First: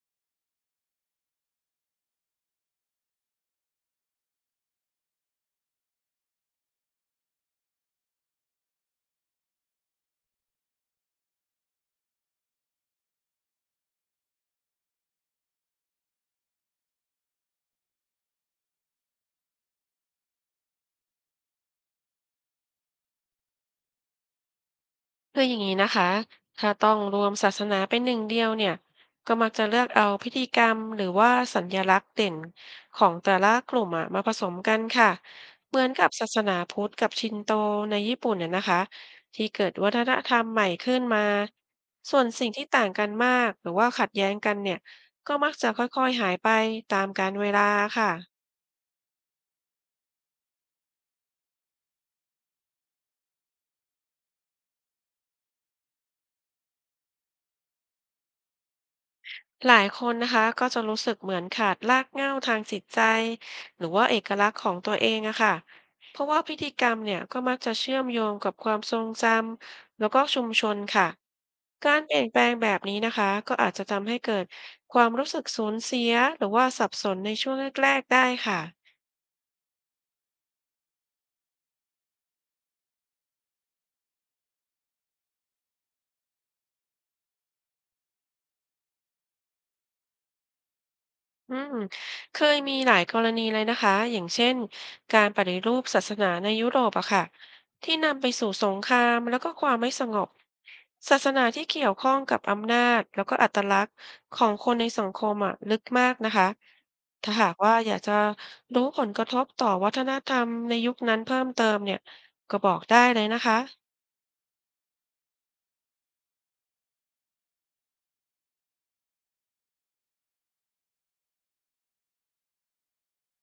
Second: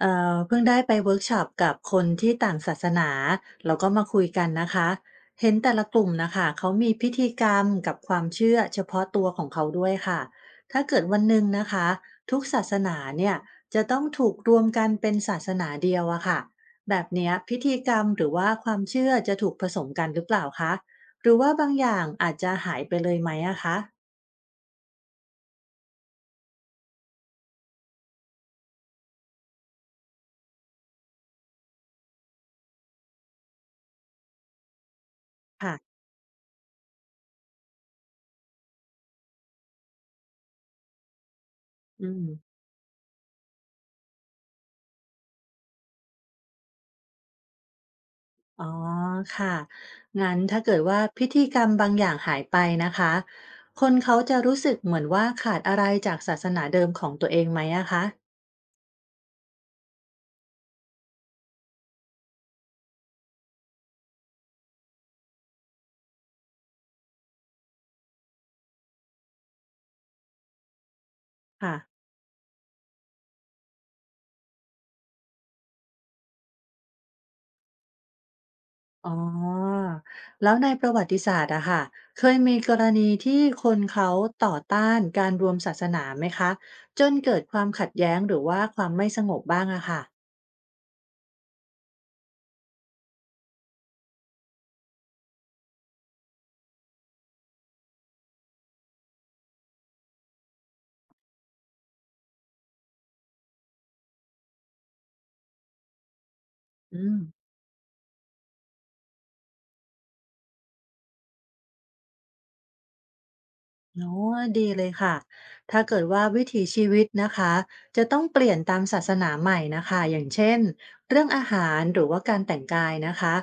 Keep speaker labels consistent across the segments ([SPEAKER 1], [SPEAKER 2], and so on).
[SPEAKER 1] เพิ่งได้ไปเวิร์กช็อปกับคนที่ต่างศาสนาแล้วก็มาคุยกันนะคะเห็นแต่ละกลุ่มนะคะเขามีพิธีกรรมกับความเชื่อเฉพาะตัวของเขาด้วยค่ะถ้าเกิดวันหนึ่งนะคะทุกศาสนาเนี่ยจะต้องถูกรวมกันเป็นศาสนาเดียวอะค่ะแบบเนี้ยพิธีกรรมหรือว่าความเชื่อจะถูกผสมกันหรือเปล่าคะหรือว่าบางอย่างอาจจะหายไปเลยไหมอะคะ
[SPEAKER 2] คืออย่างนี้นะคะถ้าต้องรวมศาสนาเป็นหนึ่งเดียวเนี่ยก็มักจะเลือกเอาพิธีกรรมหรือว่าสัญลักษณ์เด่นของแต่ละกลุ่มอะมาผสมกันค่ะ
[SPEAKER 1] ค่ะ
[SPEAKER 2] เหมือนกับศาสนาพุทธกับชินโตในญี่ปุ่นเนี่ยนะคะที่เกิดวัฒนธรรมใหม่ขึ้นมา
[SPEAKER 1] อื
[SPEAKER 2] ส่
[SPEAKER 1] ม
[SPEAKER 2] วนสิ่งที่ต่างกันมากหรือว่าขัดแย้งกันเนี่ยก็มักจะค่อยๆหายไปตามกาลเวลาค่ะ
[SPEAKER 1] อ๋อค่ะงั้นถ้าเกิดว่าพิธีกรรมบางอย่างหายไปนะคะคนเขาจะรู้สึกเหมือนว่าขาดอะไรจากศาสนาเดิมของตัวเองไหมอะคะ
[SPEAKER 2] หลายคนนะคะก็จะรู้สึกเหมือนขาดรากเหง้าทางจิตใจหรือว่าเอกลักษณ์ของตัวเองอะค่ะเพราะว่าพิธีกรรมเนี่ยก็มักจะเชื่อมโยงกับความทรงจำแล้วก็ชุมชนค่ะ
[SPEAKER 1] ค่ะ
[SPEAKER 2] การเปลี่ยนแปลงแบบนี้นะคะก็อาจจะทำให้เกิดความรู้สึกสูญเสียหรือว่าสับสนในช่วงแรกๆได้ค่ะ
[SPEAKER 1] อ๋อแล้วในประวัติศาสตร์อะค่ะเคยมีกรณีที่คนเขาต่อต้านการรวมศาสนาไหมคะจนเกิดความขัดแย้งหรือว่าความไม่สงบบ้างอะค่ะ
[SPEAKER 2] อืมเคยมีหลายกรณีเลยนะคะ อย่างเช่นการปฏิรูปศาสนาในยุโรปอะค่ะที่นำไปสู่สงครามแล้วก็ความไม่สงบศาสนาที่เกี่ยวข้องกับอำนาจแล้วก็อัตลักษณ์ของคนในสังคมอะลึกมากนะคะ
[SPEAKER 1] อืม
[SPEAKER 2] ถ้าหากว่าอยากจะรู้ผลกระทบต่อวัฒนธรรมในยุคนั้นเพิ่มเติมเนี่ยก็บอกได้เลยนะคะ
[SPEAKER 1] โอ๋ดีเลยค่ะ ถ้าเกิดว่าวิถีชีวิตนะคะจะต้องเปลี่ยนตามศาสนาใหม่นะคะอย่างเช่นเรื่องอาหารหรือว่าการแต่งกายนะคะ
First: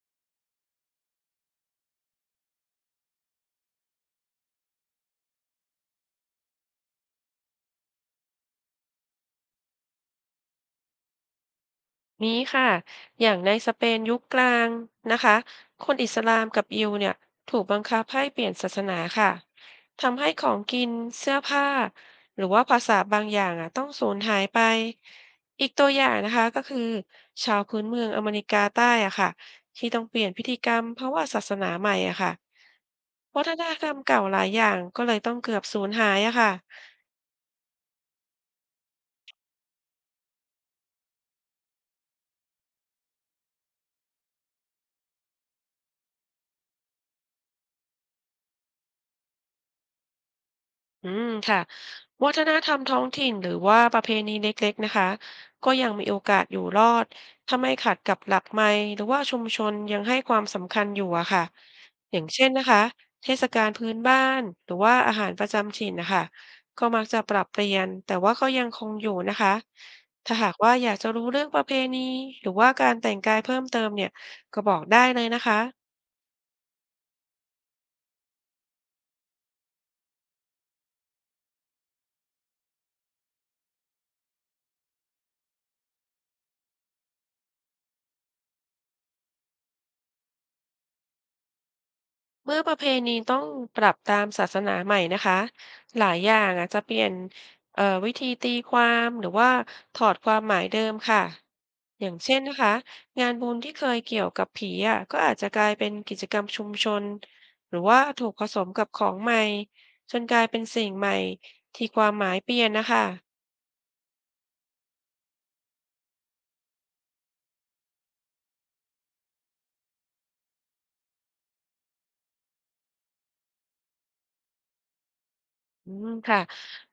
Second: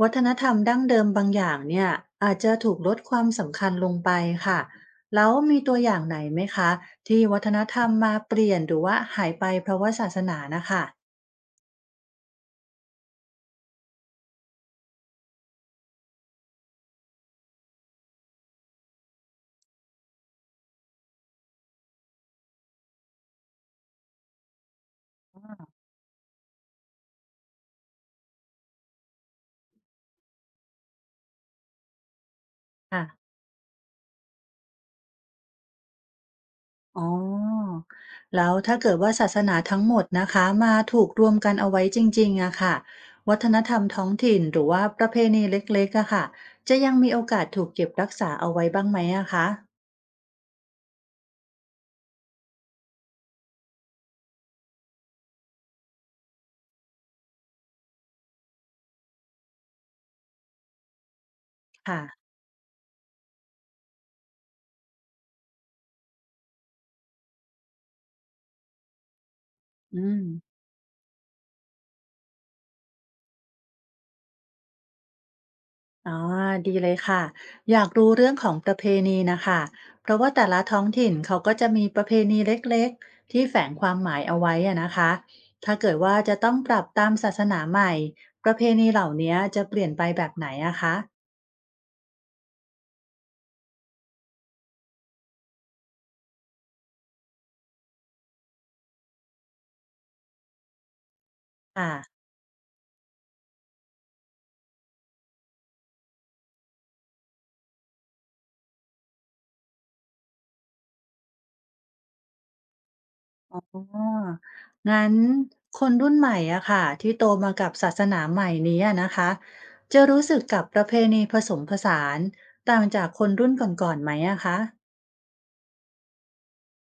[SPEAKER 1] วัฒนธรรมดั้งเดิมบางอย่างเนี่ยอาจจะถูกลดความสำคัญลงไปค่ะแล้วมีตัวอย่างไหนไหมคะที่วัฒนธรรมมาเปลี่ยนหรือว่าหายไปเพราะว่าศาสนานะคะ
[SPEAKER 2] นี้ค่ะอย่างในสเปนยุคกลางนะคะคนอิสลามกับยิวเนี่ยถูกบังคับให้เปลี่ยนศาสนาค่ะทำให้ของกินเสื้อผ้าหรือว่าภาษาบางอย่างอ่ะต้องสูญหายไป อีกตัวอย่างนะคะก็คือชาวพื้นเมืองอเมริกาใต้อ่ะค่ะที่ต้องเปลี่ยนพิธีกรรมเพราะว่าศาสนาใหม่อ่ะค่ะ
[SPEAKER 1] ค่ะ
[SPEAKER 2] วัฒนธรรมเก่าหลายอย่างก็เลยต้องเกือบสูญหายอะค่ะ
[SPEAKER 1] อ๋อแล้วถ้าเกิดว่าศาสนาทั้งหมดนะคะมาถูกรวมกันเอาไว้จริงๆอะค่ะวัฒนธรรมท้องถิ่นหรือว่าประเพณีเล็กๆอะค่ะจะยังมีโอกาสถูกเก็บรักษาเอาไว้บ้างไหมอะคะ
[SPEAKER 2] อืมค่ะวัฒนธรรมท้องถิ่นหรือว่าประเพณีเล็กๆนะคะก็ยังมีโอกาสอยู่รอดถ้าไม่ขัดกับหลักไมค์หรือว่าชุมชนยังให้ความสำคัญอยู่อะค่ะ
[SPEAKER 1] ค่ะ
[SPEAKER 2] อย่างเช่นนะคะเทศกาลพื้นบ้านหรือว่าอาหารประจำถิ่นนะคะก็มักจะปรับเปลี่ยนแต่ว่าก็ยังคงอยู่นะคะ
[SPEAKER 1] อืม
[SPEAKER 2] ถ้าหากว่าอยากจะรู้เรื่องประเพณีหรือว่าการแต่งกายเพิ่มเติมเนี่ยก็บอกได้เลยนะคะ
[SPEAKER 1] อ๋อดีเลยค่ะอยากรู้เรื่องของประเพณีนะคะเพราะว่าแต่ละท้องถิ่นเขาก็จะมีประเพณีเล็กๆที่แฝงความหมายเอาไว้อะนะคะถ้าเกิดว่าจะต้องปรับตามศาสนาใหม่ประเพณีเหล่านี้จะเปลี่ยนไปแบบไหนอะคะ
[SPEAKER 2] เมื่อประเพณีต้องปรับตามศาสนาใหม่นะคะหลายอย่างอาจจะเปลี่ยนวิธีตีความหรือว่าถอดความหมายเดิมค่ะ
[SPEAKER 1] ค่ะ
[SPEAKER 2] อย่างเช่นนะคะงานบุญที่เคยเกี่ยวกับผีอ่ะก็อาจจะกลายเป็นกิจกรรมชุมชนหรือว่าถูกผสมกับของใหม่จนกลายเป็นสิ่งใหม่ที่ความหมายเปลี่ยนนะคะ
[SPEAKER 1] อ๋องั้นคนรุ่นใหม่อะค่ะที่โตมากับศาสนาใหม่นี้อะนะคะจะรู้สึกกับประเพณีผสมผสานต่างจากคนรุ่นก่อนๆไหมอะคะ
[SPEAKER 2] อืมค่ะ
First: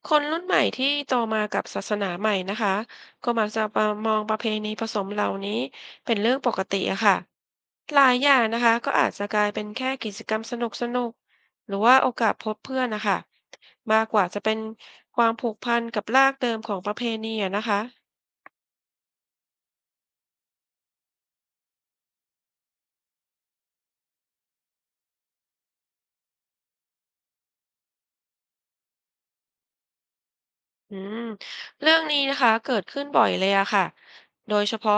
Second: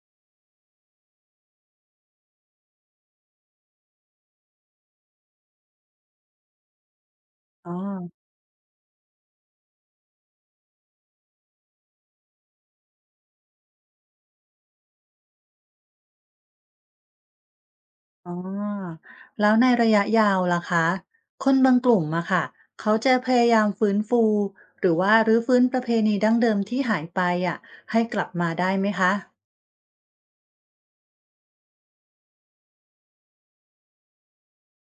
[SPEAKER 2] คนรุ่นใหม่ที่โตมากับศาสนาใหม่นะคะก็มักจะประมองประเพณีผสมเหล่านี้เป็นเรื่องปกติอะค่ะ
[SPEAKER 1] อ๋อ
[SPEAKER 2] หลายอย่างนะคะก็อาจจะกลายเป็นแค่กิจกรรมสนุกสนุกหรือว่าโอกาสพบเพื่อนนะคะมากกว่าจะเป็นความผูกพันกับรากเดิมของประเพณีอะนะคะ
[SPEAKER 1] อ๋อแล้วในระยะยาวล่ะคะคนบางกลุ่มอะค่ะเขาจะพยายามฟื้นฟูหรือว่ารื้อฟื้นประเพณีดั้งเดิมที่หายไปอะให้กลับมาได้ไหมคะ
[SPEAKER 2] อืมเรื่องนี้นะคะเกิดขึ้นบ่อยเลยอะค่ะ โดยเฉพาะ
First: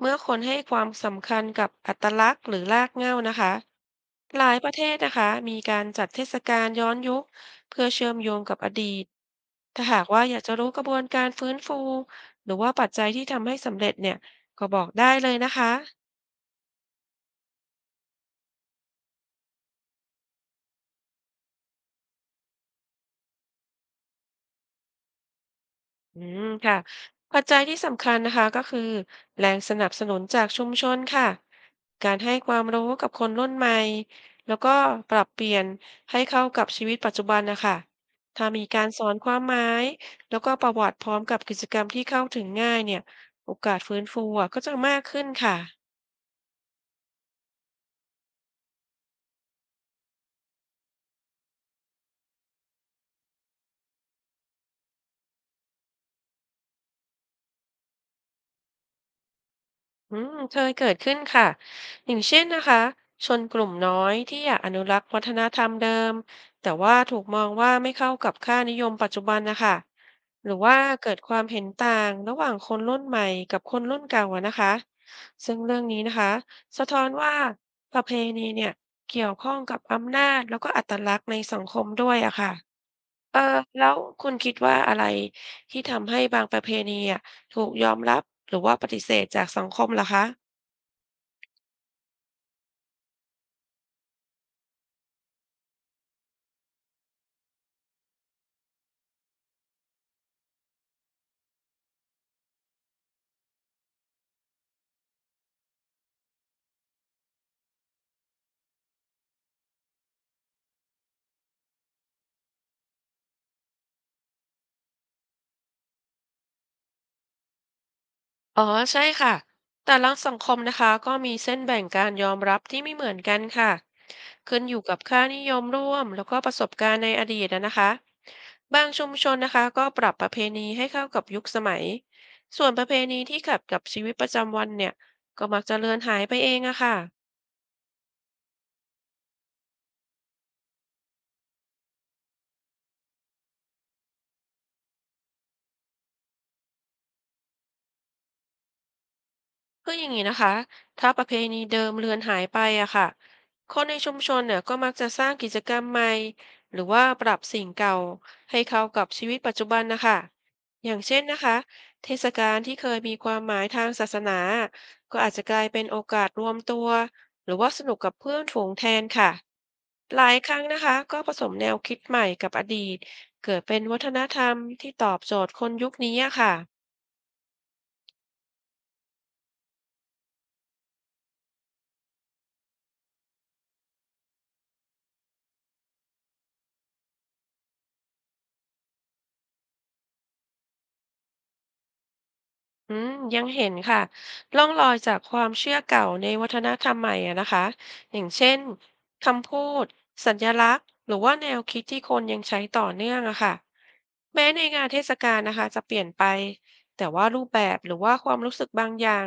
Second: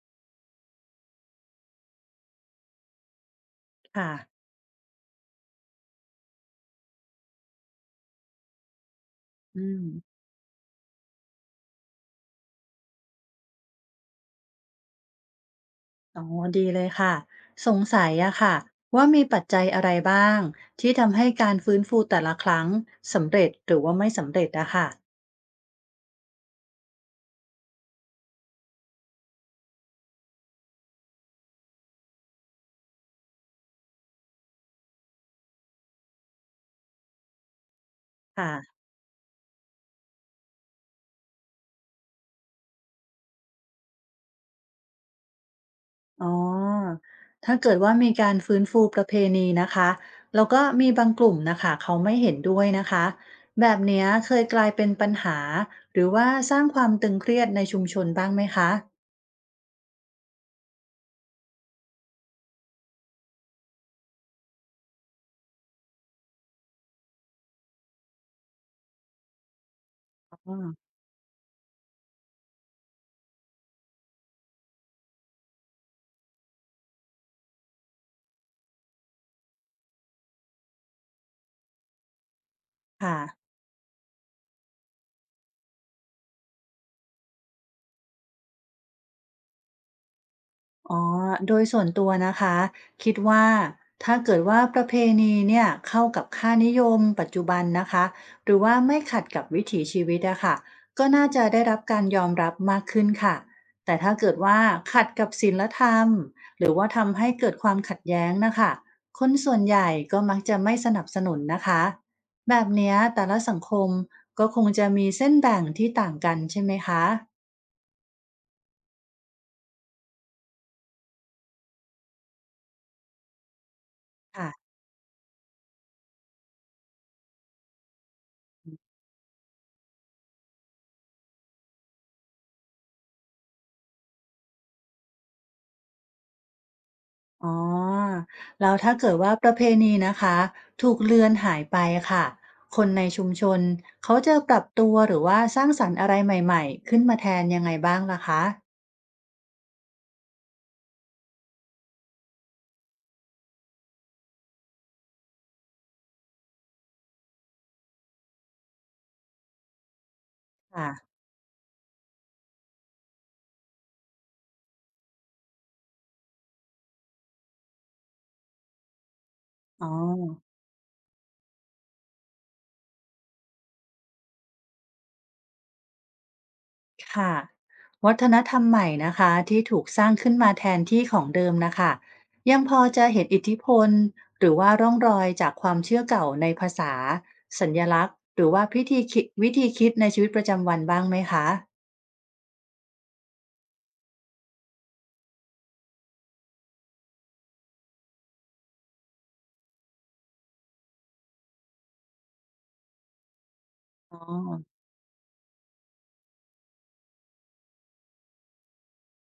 [SPEAKER 2] เมื่อคนให้ความสำคัญกับอัตลักษณ์หรือรากเหง้านะคะ
[SPEAKER 1] ค่ะ
[SPEAKER 2] หลายประเทศนะคะมีการจัดเทศกาลย้อนยุคเพื่อเชื่อมโยงกับอดีต
[SPEAKER 1] อื
[SPEAKER 2] ถ้า
[SPEAKER 1] ม
[SPEAKER 2] หากว่าอยากจะรู้กระบวนการฟื้นฟูหรือว่าปัจจัยที่ทำให้สำเร็จเนี่ยก็บอกได้เลยนะคะ
[SPEAKER 1] อ๋อดีเลยค่ะ สงสัยอะค่ะว่ามีปัจจัยอะไรบ้างที่ทำให้การฟื้นฟูแต่ละครั้งสำเร็จหรือว่าไม่สำเร็จอะค่ะ
[SPEAKER 2] อืมค่ะปัจจัยที่สำคัญนะคะก็คือแรงสนับสนุนจากชุมชนค่ะการให้ความรู้กับคนรุ่นใหม่แล้วก็ปรับเปลี่ยนให้เข้ากับชีวิตปัจจุบันนะคะถ้ามี
[SPEAKER 1] ค่ะ
[SPEAKER 2] การสอนความหมายแล้วก็ประวัติพร้อมกับกิจกรรมที่เข้าถึงง่ายเนี่ยโอกาสฟื้นฟูอะก็จะมากขึ้นค่ะ
[SPEAKER 1] อ๋อถ้าเกิดว่ามีการฟื้นฟูประเพณีนะคะแล้วก็มีบางกลุ่มนะคะเขาไม่เห็นด้วยนะคะแบบเนี้ยเคยกลายเป็นปัญหาหรือว่าสร้างความตึงเครียดในชุมชนบ้างไหมคะ
[SPEAKER 2] อืมเคยเกิดขึ้นค่ะ อย่างเช่นนะคะชนกลุ่มน้อยที่อยากอนุรักษ์วัฒนธรรมเดิมแต่ว่าถูกมองว่าไม่เข้ากับค่านิยมปัจจุบันนะคะห
[SPEAKER 1] อ๋
[SPEAKER 2] รื
[SPEAKER 1] อ
[SPEAKER 2] อว่าเกิดความเห็นต่างระหว่างคนรุ่นใหม่กับคนรุ่นเก่าอะนะคะซึ่งเรื่องนี้นะคะสะท้อนว่าประเพณีเนี่ยเกี่ยวข้องกับอำนาจแล้วก็อัตลักษณ์ในสังคมด้วยอะค่ะ
[SPEAKER 1] ค่ะ
[SPEAKER 2] เออแล้วคุณคิดว่าอะไรที่ทำให้บางประเพณีอะถูกยอมรับหรือว่าปฏิเสธจากสังคมล่ะคะ
[SPEAKER 1] อ๋อโดยส่วนตัวนะคะคิดว่าถ้าเกิดว่าประเพณีเนี่ยเข้ากับค่านิยมปัจจุบันนะคะหรือว่าไม่ขัดกับวิถีชีวิตอะค่ะก็น่าจะได้รับการยอมรับมากขึ้นค่ะแต่ถ้าเกิดว่าขัดกับศีลธรรมหรือว่าทำให้เกิดความขัดแย้งนะคะคนส่วนใหญ่ก็มักจะไม่สนับสนุนนะคะแบบเนี้ยแต่ละสังคมก็คงจะมีเส้นแบ่งที่ต่างกันใช่ไหมคะ
[SPEAKER 2] อ๋อใช่ค่ะแต่ละสังคมนะคะก็มีเส้นแบ่งการยอมรับที่ไม่เหมือนกันค่ะ
[SPEAKER 1] ค่ะ
[SPEAKER 2] ขึ้นอยู่กับค่านิยมร่วมแล้วก็ประสบการณ์ในอดีตนะคะบางชุมชนนะคะก็ปรับประเพณีให้เข้ากับยุคสมัยส่วนประเพณีที่ขัดกับชีวิตประจำวันเนี่ยก็มักจะเลือนหายไปเองอะค่ะ
[SPEAKER 1] อ๋อแล้วถ้าเกิดว่าประเพณีนะคะถูกเลือนหายไปค่ะคนในชุมชนเขาจะปรับตัวหรือว่าสร้างสรรค์อะไรใหม่ๆขึ้นมาแทนยังไงบ้างล่ะคะ
[SPEAKER 2] คืออย่างนี้นะคะ ถ้าประเพณีเดิมเลือนหายไปอะค่ะคนในชุมชนเนี่ยก็มักจะสร้างกิจกรรมใหม่หรือว่าปรับสิ่งเก่าให้เข้ากับชีวิตปัจจุบันนะคะ อ
[SPEAKER 1] ค่ะ
[SPEAKER 2] ย่างเช่นนะคะ เทศกาลที่เคยมีความหมายทางศาสนา ก็อาจจะกลายเป็นโอกาสรวมตัวหรือว่าสนุกกับเพื่อนฝูงแทนค่ะ
[SPEAKER 1] อ๋อ
[SPEAKER 2] หลายครั้งนะคะก็ผสมแนวคิดใหม่กับอดีตเกิดเป็นวัฒนธรรมที่ตอบโจทย์คนยุคนี้อะค่ะ
[SPEAKER 1] ค่ะวัฒนธรรมใหม่นะคะที่ถูกสร้างขึ้นมาแทนที่ของเดิมนะคะยังพอจะเห็นอิทธิพลหรือว่าร่องรอยจากความเชื่อเก่าในภาษาสัญลักษณ์หรือว่าพิธีคิดวิธีคิดในชีวิตประจำวันบ้างไหมคะ
[SPEAKER 2] อืมยังเห็นค่ะร่องรอยจากความเชื่อเก่าในวัฒนธรรมใหม่อะนะคะอย่างเช่นคำพูดสัญลักษณ์หรือว่าแนวคิดที่คนยังใช้ต่อเนื่องอะค่ะ
[SPEAKER 1] อ๋อ
[SPEAKER 2] แม้ในงานเทศกาลนะคะจะเปลี่ยนไปแต่ว่ารูปแบบหรือว่าความรู้สึกบางอย่าง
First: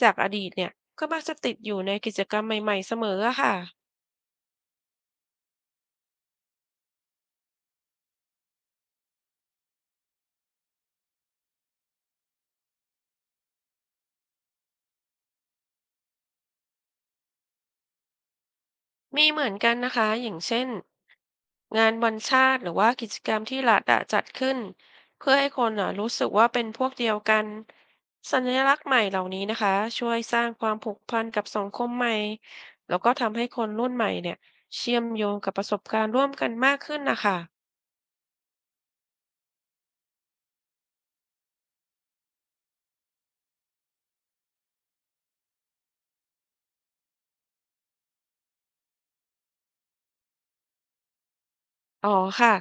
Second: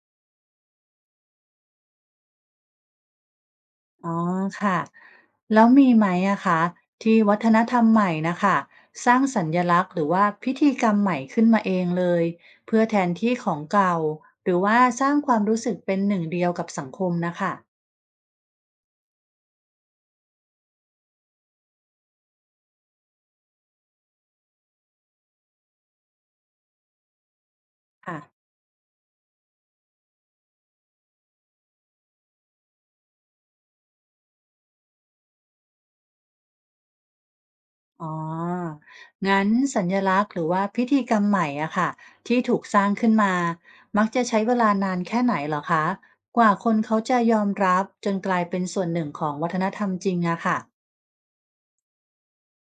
[SPEAKER 2] จากอดีตเนี่ยก็มักจะติดอยู่ในกิจกรรมใหม่ๆเสมออะค่ะ
[SPEAKER 1] อ๋อค่ะแล้วมีไหมอะคะที่วัฒนธรรมใหม่นะคะสร้างสัญลักษณ์หรือว่าพิธีกรรมใหม่ขึ้นมาเองเลยเพื่อแทนที่ของเก่าหรือว่าสร้างความรู้สึกเป็นหนึ่งเดียวกับสังคมนะคะ
[SPEAKER 2] มีเหมือนกันนะคะอย่างเช่นงานวันชาติหรือว่ากิจกรรมที่รัฐอะจัดขึ้นเพื่อให้คนอะรู้สึกว่าเป็นพวกเดียวกัน
[SPEAKER 1] ค่ะ
[SPEAKER 2] สัญลักษณ์ใหม่เหล่านี้นะคะช่วยสร้างความผูกพันกับสังคมใหม่แล้วก็ทำให้คนรุ่นใหม่เนี่ยเชื่อมโยงกับประสบการณ์ร่วมกันมากขึ้นนะคะ
[SPEAKER 1] อ๋องั้นสัญลักษณ์หรือว่าพิธีกรรมใหม่อะค่ะที่ถูกสร้างขึ้นมามักจะใช้เวลานานแค่ไหนเหรอคะกว่าคนเขาจะยอมรับจนกลายเป็นส่วนหนึ่งของวัฒนธรรมจริงอะค่ะ
[SPEAKER 2] อ๋อค่ะ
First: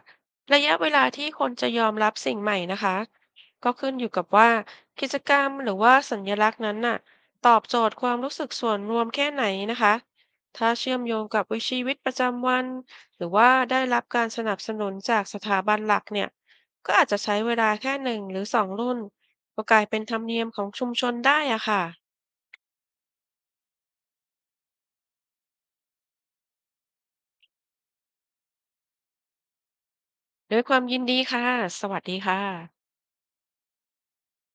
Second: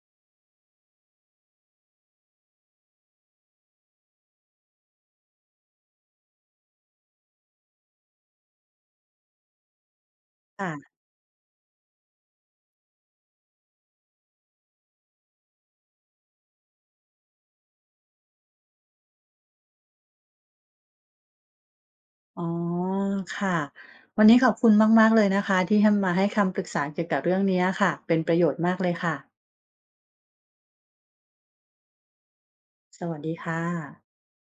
[SPEAKER 2] ระยะเวลาที่คนจะยอมรับสิ่งใหม่นะคะก็ขึ้นอยู่กับว่ากิจกรรมหรือว่าสัญลักษณ์นั้นน่ะตอบโจทย์ความรู้สึกส่วนรวมแค่ไหนนะคะถ้าเชื่อมโยงกับวิถีชีวิตประจำวันหรือว่าได้รับการสนับสนุนจากสถาบันหลักเนี่ยก็อาจจะใช้เวลาแค่1หรือ2 รุ่นก็กลายเป็นธรรมเนียมของชุมชนได้อะค่ะ
[SPEAKER 1] อ๋อค่ะวันนี้ขอบคุณมากๆเลยนะคะที่ให้มาให้คำปรึกษาเกี่ยวกับเรื่องเนี้ยค่ะเป็นประโยชน์มากเลยค่ะ
[SPEAKER 2] ด้วยความยินดีค่ะสวัสดีค่ะ
[SPEAKER 1] สวัสดีค่ะ